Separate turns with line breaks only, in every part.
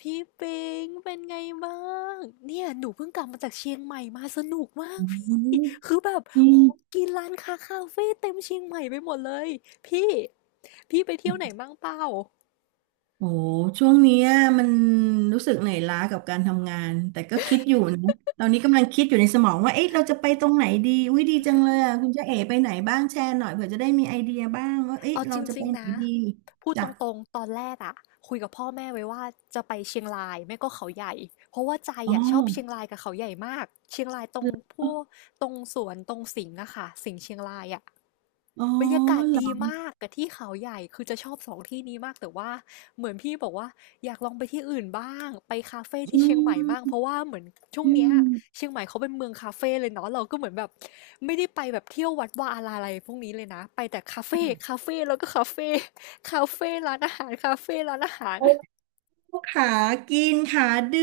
พี่ปิงเป็นไงบ้างเนี่ยหนูเพิ่งกลับมาจากเชียงใหม่มาสนุกมาก
อื
พี่
ม
คือแบบ
นี่
ของกินร้านค้าคาเฟ่เต็มเชียงใหม่ไปหมดเลยพี่พี่ไปเที่ยวไหนบ้างเปล่า
โอ้ช่วงเนี้ยมันรู้สึกเหนื่อยล้ากับการทำงาน แต่ก็คิดอยู่นะตอนนี้กำลังคิดอยู่ในสมองว่าเอ๊ะเราจะไปตรงไหนดีอุ้ยดีจังเลยอ่ะคุณเจ๊เอ๋ไปไหนบ้างแชร์หน่อยเผื่อจะได้มีไอเดียบ้างว่าเอ๊ะ
เอาจ
เราจะ
ริ
ไป
งๆ
ไหน
นะ
ดี
พูดต
จ้ะ
รงๆตอนแรกอะคุยกับพ่อแม่ไว้ว่าจะไปเชียงรายไม่ก็เขาใหญ่เพราะว่าใจ
อ๋อ
อะชอบเชียงรายกับเขาใหญ่มากเชียงรายตร
เห
ง
รอ
พวกตรงสวนตรงสิงห์อะค่ะสิงห์เชียงรายอะ
อ๋อ
บรรยากาศ
เหรอ
ดีมากกับที่เขาใหญ่คือจะชอบสองที่นี้มากแต่ว่าเหมือนพี่บอกว่าอยากลองไปที่อื่นบ้างไปคาเฟ่ที่
อื
เชียงใหม่บ้างเพ
ม
ราะว่าเหมือนช่วง
อื
เนี้ย
ม
เชียงใหม่เขาเป็นเมืองคาเฟ่เลยเนาะเราก็เหมือนแบบไม่ได้ไปแบบเที่ยววัดวาอาราอะไรพวกนี้เลยนะไปแต่คาเฟ่คาเฟ่แล้วก็คาเฟ่คาเฟ่ร้านอาหารคาเฟ่ร้านอาหาร
โอ้ขากินขาดื่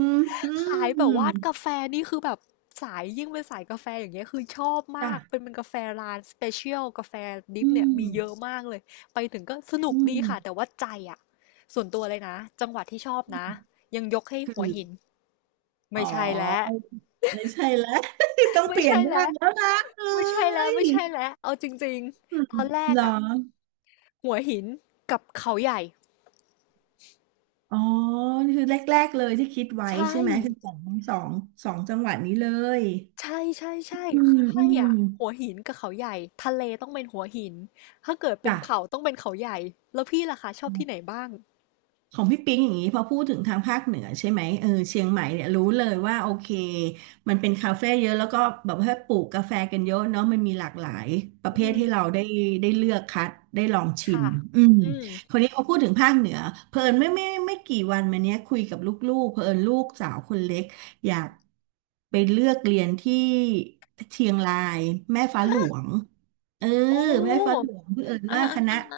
มอื
ขายแบบ
ม
ว่ากาแฟนี่คือแบบสายยิ่งเป็นสายกาแฟอย่างเงี้ยคือชอบมากเป็
จ้ะ
นมันกาแฟร้านสเปเชียลกาแฟดริ
อื
ปเนี่ย
ม
มีเยอะมากเลยไปถึงก็สนุ
อื
กดี
ม
ค่ะแต่ว่าใจอ่ะส่วนตัวเลยนะจังหวัดที่ชอบนะยังยกให้
คื
หั
อ
วหิน
อ๋
ไม่
อ
ใช่แล้ว
ไม่ใช่แล้ว ต้องเป
ไม่
ลี่ย
ใช่
นบ้า
แล้
ง
ว
แล้วนะเอ้
ไม่ใช่แล้ว
ย
ไม่ใช่แล้วเอาจริง
อืม
ๆตอนแร
เห
ก
รอ
อ่ะหัวหินกับเขาใหญ่
อ๋อนี่คือแรกๆเลยที่คิดไว้
ใช่
ใช่ไหมคือสองสองจังหวัดนี้เลย
ใช่ใช่ใช่
อื
คือ
มอื
ให้
ม
อ่ะหัวหินกับเขาใหญ่ทะเลต้องเป็นหัวหินถ้าเกิดเป็
จ้ะ
นเขาต้องเป็นเขาใหญ่แล้วพี่ล่ะคะชอบที่ไหนบ้าง
ของพี่ปิ๊งอย่างนี้พอพูดถึงทางภาคเหนือใช่ไหมเออเชียงใหม่เนี่ยรู้เลยว่าโอเคมันเป็นคาเฟ่เยอะแล้วก็แบบว่าปลูกกาแฟกันเยอะเนาะมันมีหลากหลายประเภ
อื
ทให้เรา
ม
ได้ได้เลือกคัดได้ลองชิม
ค่ะ
อืม
อืม
คนนี้พอพูดถึงภาคเหนือเพลินไม่กี่วันมาเนี้ยคุยกับลูกๆเพลินลูกสาวคนเล็กอยากไปเลือกเรียนที่เชียงรายแม่ฟ้าหลวง เออ
โอ
แม่ฟ้าหล
้
วงเผอิญ
อ่า
ว่าค
อ่า
ณะ
อ่าอ่า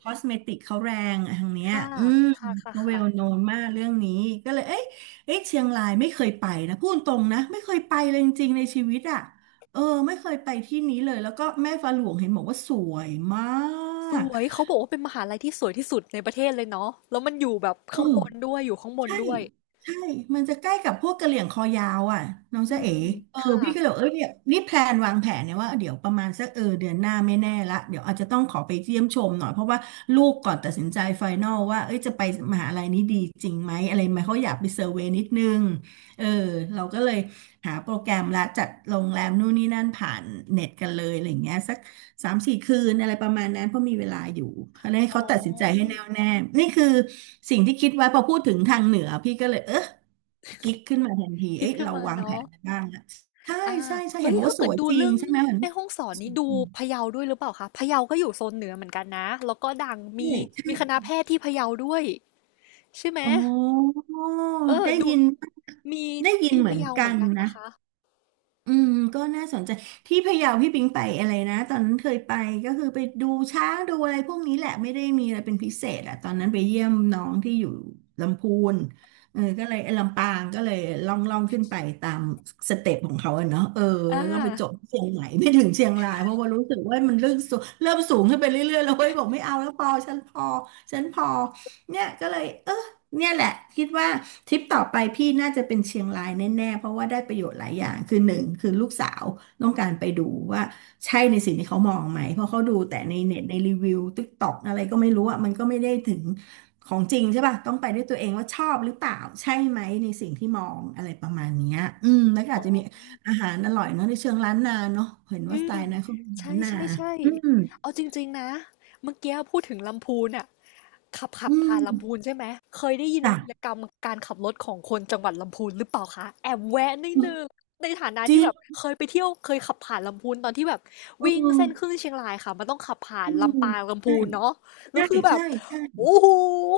คอสเมติกเขาแรงอะทางเนี้ย
ค่ะ
อืม
ค่ะค่ะ
เขาเวลโน
ค่ะ
นมากเรื่องนี้ก็เลยเอ้ยเชียงรายไม่เคยไปนะพูดตรงนะไม่เคยไปเลยจริงๆในชีวิตอ่ะเออไม่เคยไปที่นี้เลยแล้วก็แม่ฟ้าหลวงเห็นบอกว่าสวยมา
ส
ก
วยเขาบอกว่าเป็นมหาลัยที่สวยที่สุดในประเทศเลยเนาะแล้วมันอยู่แบบ
เออ
ข้างบนด้วยอยู่ข้างบน
ใช่
ด้วย
ใช่ มันจะใกล้กับพวกกะเหรี่ยงคอยาวอ่ะน้อง
อื
จ๊ะเอ๋
ม
เออ
ค่ะ
พี่ก็เลยบอกเอ้ยเนี่ยนี่แพลนวางแผนเนี่ยว่าเดี๋ยวประมาณสักเออเดือนหน้าไม่แน่ละเดี๋ยวอาจจะต้องขอไปเยี่ยมชมหน่อยเพราะว่าลูกก่อนตัดสินใจไฟนอลว่าเอ้ยจะไปมหาลัยนี้ดีจริงไหมอะไรไหมเขาอยากไปเซอร์เวย์นิดนึงเออเราก็เลยหาโปรแกรมละจัดโรงแรมนู่นนี่นั่นผ่านเน็ตกันเลยอะไรอย่างเงี้ยสัก สามสี่คืนอะไรประมาณนั้นเพราะมีเวลาอยู่เขาให้
อ๋
เขาตัดสินใจให้
อ
แน่วแน่นี่คือสิ่งที่คิดไว้พอพูดถึงทางเหนือพี่ก็เลยเออกิ๊กขึ้นมาทันที
คิด
เอ้ย
ขึ้น
เรา
มา
วางแผ
เนาะ
นกนบ้างนะใช่
อา
ใช่ใช่เห็
เฮ้
น
ย
บอก
ถ้า
ว่าส
เกิด
วย
ดู
จริง
เรื่อง
ใช่ไหมเห็น
แม่
ว่าส
ฮ่
ว
องสอน
ย
นี่ดู
จริง
พะเยาด้วยหรือเปล่าคะพะเยาก็อยู่โซนเหนือเหมือนกันนะ แล้วก็ดัง
ใ
มีมี
ช่
คณะแพทย์ที่พะเยาด้วยใช่ไหม
อ๋อ
เออ
ได้
ดู
ยิน
มี
ได้ยิน
ที่
เหมื
พะ
อน
เยาเห
กั
มือ
น
นกันนะ
นะ
คะ
อืมก็น่าสนใจที่พะเยาพี่ปิงไปอะไรนะตอนนั้นเคยไปก็คือไปดูช้างดูอะไรพวกนี้แหละไม่ได้มีอะไรเป็นพิเศษอะตอนนั้นไปเยี่ยมน้องที่อยู่ลำพูนเออก็เลยเอ้ยลำปางก็เลยล่องขึ้นไปตามสเต็ปของเขาอะเนาะเออ
อา
แล้วก็ไปจบที่เชียงใหม่ไม่ถึงเชียงรายเพราะว่ารู้สึกว่ามันเริ่มสูงเริ่มสูงขึ้นไปเรื่อยๆแล้วเว้ยบอกไม่เอาแล้วพอฉันพอเนี่ยก็เลยเออเนี่ยแหละคิดว่า ทริปต่อไปพี่น่าจะเป็นเชียงรายแน่ๆเพราะว่าได้ประโยชน์หลายอย่างคือหนึ่งคือลูกสาวต้องการไปดูว่าใช่ในสิ่งที่เขามองไหมเพราะเขาดูแต่ในเน็ตในรีวิวติ๊กต็อกอะไรก็ไม่รู้อ่ะมันก็ไม่ได้ถึงของจริงใช่ป่ะต้องไปด้วยตัวเองว่าชอบหรือเปล่าใช่ไหมในสิ่งที่มองอะไรประมาณเนี้ยอืมแล้วก็
อ๋
อาจ
อ
จะมีอาหารอร่อยเนาะในเชิงล้านนาเนาะเห็นว่า
อื
สไต
ม
ล์นะเขาเป็น
ใ
ล้านนา
ช่
อืม
ๆๆเอาจริงๆนะเมื่อกี้พูดถึงลำพูนน่ะขับ
อืม
ผ่านลำพูนใช่ไหมเคยได้ยิน
จ้ะ
วีรกรรมการขับรถของคนจังหวัดลำพูนหรือเปล่าคะแอบแวะนิดหนึ่งในฐานะ
จ
ที่
ริ
แบบ
ง
เคยไปเที่ยวเคยขับผ่านลำพูนตอนที่แบบ
อื
วิ่งเส้นขึ้น
ม
เชียงรายค่ะมันต้องขับผ่าน
อืม
ลำปางลำ
ใช่
พูนเนาะแล้
ใช
วคือแบบ
่ใช่
โอ้โฮ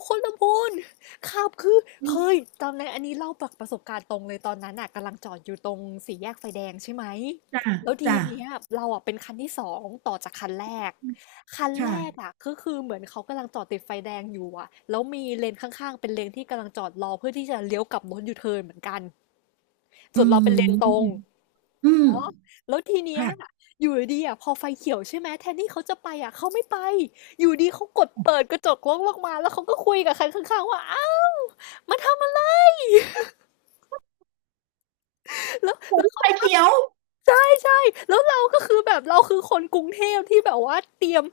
คนลำพูนขับคือ
ใช
เคย
่
จำได้นอันนี้เล่าจากประสบการณ์ตรงเลยตอนนั้นน่ะกำลังจอดอยู่ตรงสี่แยกไฟแดงใช่ไหม
จ้า
แล้วที
จ้า
เนี้ยเราอะเป็นคันที่สองต่อจากคันแรกคันแรก
ค่ะ
อะก็คือเหมือนเขากำลังจอดติดไฟแดงอยู่อะแล้วมีเลนข้างๆเป็นเลนที่กำลังจอดรอเพื่อที่จะเลี้ยวกลับรถยูเทิร์นเหมือนกัน
อื
ส่วนเราเป็นเลนตรง
มอืม
แล้วทีเนี้ย
ค่ะ
อยู่ดีๆอะพอไฟเขียวใช่ไหมแทนที่เขาจะไปอะเขาไม่ไปอยู่ดีเขากดเปิดกระจกรถลงมาแล้วเขาก็คุยกับคันข้างๆว่าอ้าวมาทำอะไร แล้ว
ผ
แล้
ม
ว
ไฟ
เขาทัก
เขียว
เรา ใช่ใช่แล้วเราก็คือแบบเราคือคนกรุงเทพที่แบบว่าเตรียม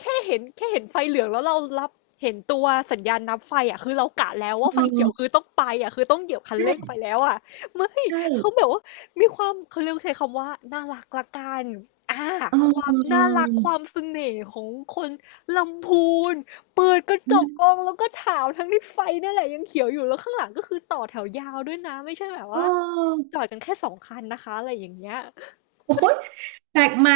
แค่เห็นไฟเหลืองแล้วเรารับเห็นตัวสัญญาณนับไฟอ่ะคือเรากะแล้วว่าไฟ
เออ
เขียวคือต้องไปอ่ะคือต้องเหยียบคันเร่ง
ใช่
ไปแล้วอ่ะไม่
ใช
เขาแบ
่
บว่ามีความเขาเรียกใช้คำว่าน่ารักละกันอ่า
เออ
ควา
เ
มน่ารัก
อ
ความเสน่ห์ของคนลำพูนเปิดกระจกก
อ
องแล้วก็ถามทั้งที่ไฟนั่นแหละยังเขียวอยู่แล้วข้างหลังก็คือต่อแถวยาวด้วยนะไม่ใช่แบบ
โ
ว่าจอดกันแค่สองคันนะคะอะไรอย่างเงี้ย
อ้ยแปลกใหม่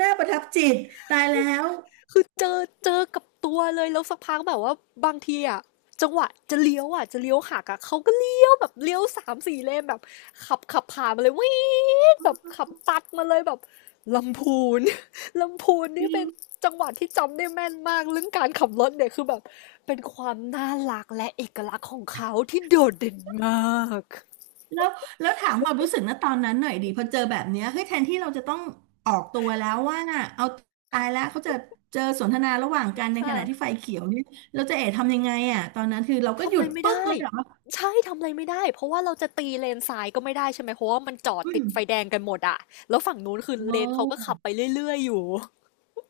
น่าประทับจิตตายแล้ว
คือเจอกับตัวเลยแล้วสักพักแบบว่าบางทีอะจังหวะจะเลี้ยวอะจะเลี้ยวหักอะเขาก็เลี้ยวแบบเลี้ยวสามสี่เลนแบบขับผ่านมาเลยวีดแบบขับตัดมาเลยแบบลำพูน ลำพูน
จ
นี่
ริ
เป็
ง
นจังหวัดที่จำได้แม่นมากเรื่องการขับรถเนี่ยคือแบบเป็นความน่ารักและเอกลักษณ์ของเขาที่โดดเด่นมาก
แล้วแล้วถามความรู้สึกนะตอนนั้นหน่อยดีพอเจอแบบเนี้ยเฮ้ยแทนที่เราจะต้องออกตัวแล้วว่าน่ะเอาตายแล้วเขาจะเจอสนทนาระหว่างกันในขณะที่ไฟ
ค่ะ
เขียวเนี่ยเราจะเอ๋ทำยังไงอ่ะตอนนั้นคือเราก็
ทำ
หยุ
อะไร
ด
ไม่
ปึ๊ก
ได้
เลยเหรอ
ใช่ทำอะไรไม่ได้เพราะว่าเราจะตีเลนซ้ายก็ไม่ได้ใช่ไหมเพราะว่ามันจอด
อื
ติด
ม
ไฟแดงกันหมดอะแล้วฝั่งนู้นคือ
โอ
เลนเขาก็ขับไป
้
เรื่อยๆอยู่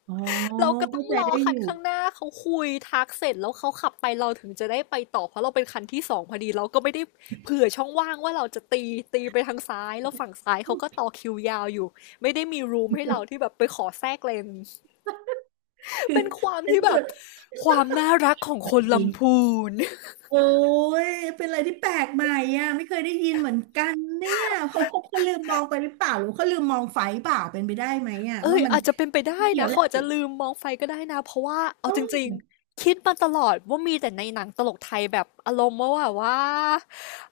อ๋อ
เราก็ต้อ
เข้า
ง
ใจ
รอ
ได้อ
คัน
ยู่
ข้างหน้าเขาคุยทักเสร็จแล้วเขาขับไปเราถึงจะได้ไปต่อเพราะเราเป็นคันที่สองพอดีเราก็ไม่ได้เผื่อช่องว่างว่าเราจะตีไปทางซ้ายแล้วฝั่งซ้ายเขาก็ต่อ คิวยาวอยู่ไม่ได้มีรูมให้เราที่แบบไปขอแทรกเลน
คือ
เป็นความ
ใน
ที่
ที่
แบ
สุ
บ
ด
ความน่ารักของ
ส
คนลำ
ว
พูน
โอ้ยเป็นอะไรที่แปลกใหม่อ่ะไม่เคยได้ยินเหมือนกันเนี่ยเขาลืมมองไปหรือเปล่าหรือเขาลืมมองไฟเปล่าเป็นไปได้ไหมอ่ะ
เอ
ว่า
ย
มัน
อาจจะเป็นไปได้
เกี่ยว
นะ
แห
เขา
ละ
อาจ
โ
จะลืมมองไฟก็ได้นะเพราะว่าเอา
อ้
จริง
ย
ๆคิดมาตลอดว่ามีแต่ในหนังตลกไทยแบบอารมณ์ว่าแบบว่า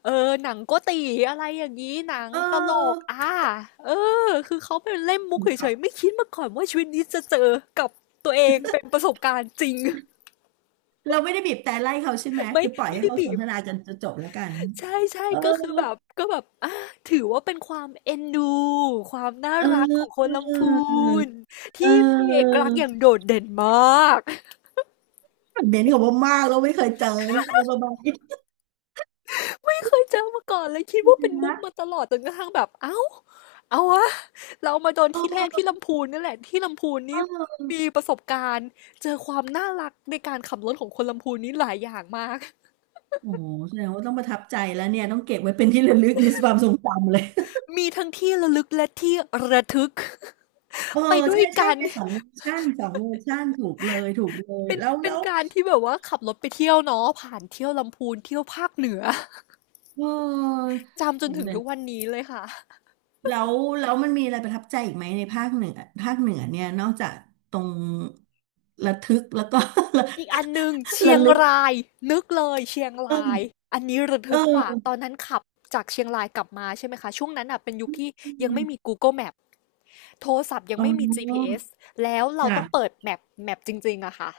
เออหนังโกตี๋อะไรอย่างงี้หนัง
เอ
ตลก
อ
อาเออคือเขาเป็นเล่นมุก
ค
เฉ
รั
ยๆ
บ
ไม่คิดมาก่อนว่าชีวิตนี้จะเจอกับตัวเองเป็นประสบการณ์จริง
เราไม่ได้บีบแต่ไล่เขาใช่ไหม
ไม่
คือปล่อย
ไม่
ให้
ได้
เขาส
บี
น
บ
ทนาจนจะจบแล้วกัน
ใช่
เออ
ๆก็คือแบบก็แบบอะถือว่าเป็นความเอ็นดูความน่า
เอ
รักของคน
อ
ลำพูน
เ
ที่มีเอก
ออ
ลักษณ์อย่างโดดเด่นมาก
เน้นกับว่ามากแล้วไม่เคยเจออะไรประมาณนี้
ไม่เคยเจอมาก่อนเลยคิดว่าเป็ นมุก
นะ
มาตลอดจนกระทั่งแบบเอ้าเอาวะเรามาโดนที่แรกที่
เ
ลำพูนเนี่ยแหละที่ลำพูนนี่
ออ
มีประสบการณ์เจอความน่ารักในการขับรถของคนลำพูนนี้หลายอย่างมาก
โอ้โหแสดงว่าต้องประทับใจแล้วเนี่ยต้องเก็บไว้เป็นที่ระลึกในความทรงจำเลย
มีทั้งที่ระลึกและที่ระทึก
เออ
ไปด้ว
ใช่
ย
ใช่
กัน
ในสองเวอร์ชันสองเวอร์ชันถูกเลยถูกเลย
เป็น
แล้ว
เป็
แล้
น
ว
การที่แบบว่าขับรถไปเที่ยวเนาะผ่านเที่ยวลำพูนเที่ยวภาคเหนือ
เออ
จำจน
โอ้โห
ถึง
แต่
ทุกวันนี้เลยค่ะ
แล้วแล้วมันมีอะไรประทับใจอีกไหมในภาคเหนือภาคเหนือเนี่ยนอกจากตรงระทึกแล้วก็
อีกอันหนึ่ง เชี
ระ
ยง
ลึก
รายนึกเลยเชียงราย
เออ
อันนี้ระ
เอ
ทึกกว่าต
อ
อนนั้นขับจากเชียงรายกลับมาใช่ไหมคะช่วงนั้นอ่ะเป็นยุคที่ยังไม่มี Google Map โทรศัพท์ยัง
อ๋
ไม่มี
อ
GPS แล้วเรา
จ้ะ
ต้องเปิดแมปจริงๆอะค่ะ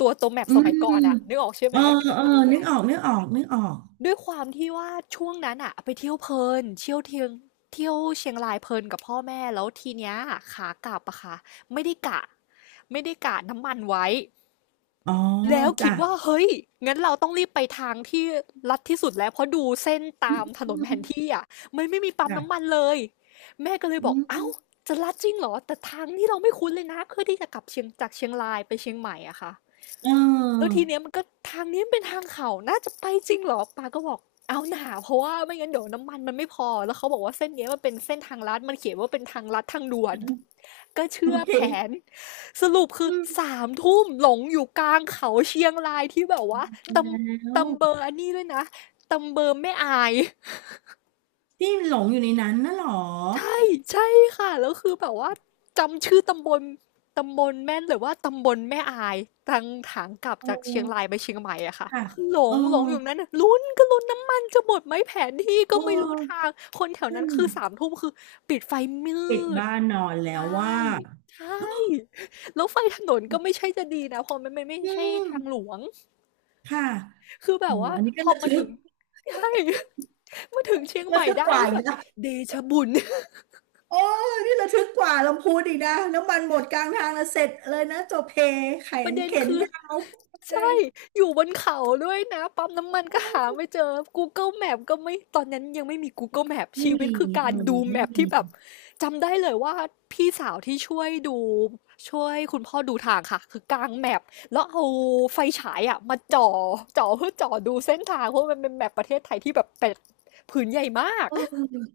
ตัวแมป
อื
สมัย
ม
ก่อนอะนึกออกใช่
เอ
ไหม
อ
ที่แบบ
เออ
เป็นให
นึก
ญ่
ออกนึกออกนึกออก
ด้วยความที่ว่าช่วงนั้นอะไปเที่ยวเพลินเที่ยวเทียงเที่ยวเชียงรายเพลินกับพ่อแม่แล้วทีเนี้ยขากลับอะค่ะไม่ได้กะไม่ได้กะน้ำมันไว้
อ๋อ
แล้วคิ
จ้ะ
ดว่าเฮ้ยงั้นเราต้องรีบไปทางที่ลัดที่สุดแล้วเพราะดูเส้น
อื
ตา
ม
มถนนแผนที่อะมันไม่มีปั๊มน้ำมัน
จ้ะ
เลยแม่ก็เลยบ
อื
อกเอ้า
ม
จะลัดจริงเหรอแต่ทางที่เราไม่คุ้นเลยนะเพื่อที่จะกลับเชียงจากเชียงรายไปเชียงใหม่อะค่ะ
เ
แล้ว
ออ
ทีเนี้ยมันก็ทางนี้มันเป็นทางเขาน่าจะไปจริงเหรอปาก็บอกเอาหนาเพราะว่าไม่งั้นเดี๋ยวน้ำมันมันไม่พอแล้วเขาบอกว่าเส้นเนี้ยมันเป็นเส้นทางลัดมันเขียนว่าเป็นทางลัดทางด่วนก็
โอ
เชื่อ
เค
แผนสรุปคือ
อืม
สามทุ่มหลงอยู่กลางเขาเชียงรายที่แบบว่าต
แ
ำ
ล้ว
ตำเบอร์อันนี้ด้วยนะตำเบอร์ไม่อาย
ที่หลงอยู่ในนั้นน่ะเหรอ
ใช่ใช่ค่ะแล้วคือแบบว่าจำชื่อตำบลตำบลแม่นเลยว่าตำบลแม่อายทางทางกลับ
เอ
จากเชียง
อ
รายไปเชียงใหม่อะค่ะ
ค่ะ
คือหล
เออ
งหลงอยู่นั้นน่ะลุ้นก็ลุ้นน้ำมันจะหมดไหมแผนที่
เ
ก็ไม่รู้ทา
ออ
งคนแถวนั้
นั่
น
น
คือสามทุ่มคือปิดไฟมื
ปิด
ด
บ้านนอนแล้วว่า
ใช่ใช่แล้วไฟถนนก็ไม่ใช่จะดีนะเพราะมันไม่ไม่
อื
ใช่
ม
ทางหลวง
ค่ะ
คือแบ
โอ้
บว่า
อันนี้
พ
ก็
อ
ระ
มา
ทึ
ถึ
ก
งใช่มาถึงเชียงให
ระ
ม่
ทึก
ได้
กว่า
นี่
อีก
แบบ
นะ
เดชะบุญ
โอ้นี่ระทึกกว่าลำพูนอีกนะน้ำมันหมดกลางทางแล้วเสร็จเลยนะจบเพแข
ประ
น
เด็น
เข็น
คือ
ยาว
ใช่อยู่บนเขาด้วยนะปั๊มน้ำมันก็หาไม่เจอ Google Map ก็ไม่ตอนนั้นยังไม่มี Google Map
ไม่
ชีวิต
มี
คือกา
เออ
รดูแม
ไม่
พ
มี
ที่แบบจำได้เลยว่าพี่สาวที่ช่วยดูช่วยคุณพ่อดูทางค่ะคือกางแมพแล้วเอาไฟฉายอะมาจ่อเพื่อจ่อดูเส้นทางเพราะมันเป็นแมปประเทศไทยที่แบบเป็ดผืนใหญ่มาก
เอ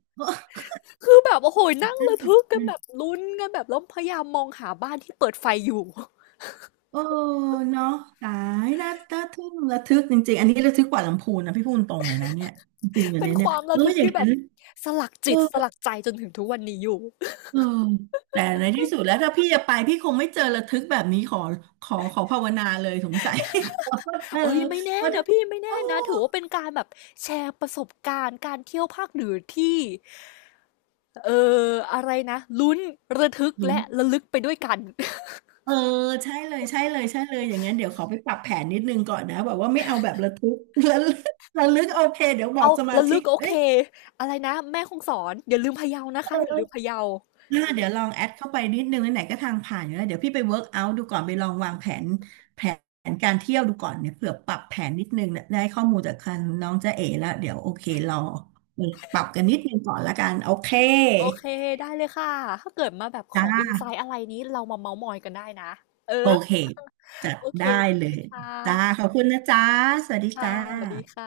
คือแบบโอ้โหนั่งระทึกกันแบบ
อ
ลุ้นกันแบบแล้วพยายามมองหาบ้านที่เปิดไฟอยู่
เออเนาะตายน่าน่าทึ่งระทึกจริงๆอันนี้ระทึกกว่าลำพูนนะพี่พูดตรงเลยนะเนี่ยจริงๆอัน
เป็น
เนี้ย
ค
เนี่ย
วามระทึก
อย่าง
ที่แบ
นั้
บ
น
สลัก
เอ
จิ
อ
ตสลักใจจนถึงทุกวันนี้อยู่
เออแต่ในที่สุดแล้วถ้าพี่จะไปพี่คงไม่เจอระทึกแบบนี้ขอขอขอภาวนาเลยสงสัย เออ
เอ้ยไม่แน่
เพราะทุ
นะ
ก
พี่ไม่
โอ้
แน่นะถือว่าเป็นการแบบแชร์ประสบการณ์การเที่ยวภาคเหนือที่เอ่อะไรนะลุ้นระทึก
ลุ้น
และระลึกไปด้วยกัน
เออใช่เลยใช่เลยใช่เลยอย่างงั้นเดี๋ยวขอไปปรับแผนนิดนึงก่อนนะแบบว่าไม่เอาแบบระทึก แล้วระลึกโอเคเดี๋ยวบอ
เอา
กสมา
ระ
ชิ
ลึ
ก
กโอ
เอ้
เค
ย
อะไรนะแม่คงสอนอย่าลืมพะเยานะ
เอ
คะ
อ
อย่าลืมพะเยา
เดี๋ยวลองแอดเข้าไปนิดนึงไหนๆก็ทางผ่านอยู่แล้วเดี๋ยวพี่ไปเวิร์กเอาท์ดูก่อนไปลองวางแผนแผนการเที่ยวดูก่อนเนี่ยเผื่อปรับแผนนิดนึงเนี่ยได้ข้อมูลจากคันน้องจ๊ะเอ๋แล้วเดี๋ยวโอเคเรอปรับกันนิดนึงก่อนละกันโอเค
โอเคได้เลยค่ะถ้าเกิดมาแบบข
จ้า
ออินไซต์อะไรนี้เรามาเมาท์มอยกันได้นะเอ
โอ
อ
เคจัด
โอเค
ได้
ได้
เล
เลย
ย
ค่
จ้า
ะ
ขอบคุณนะจ้าสวัสดี
ค่ะ
จ้า
สวัสดีค่ะ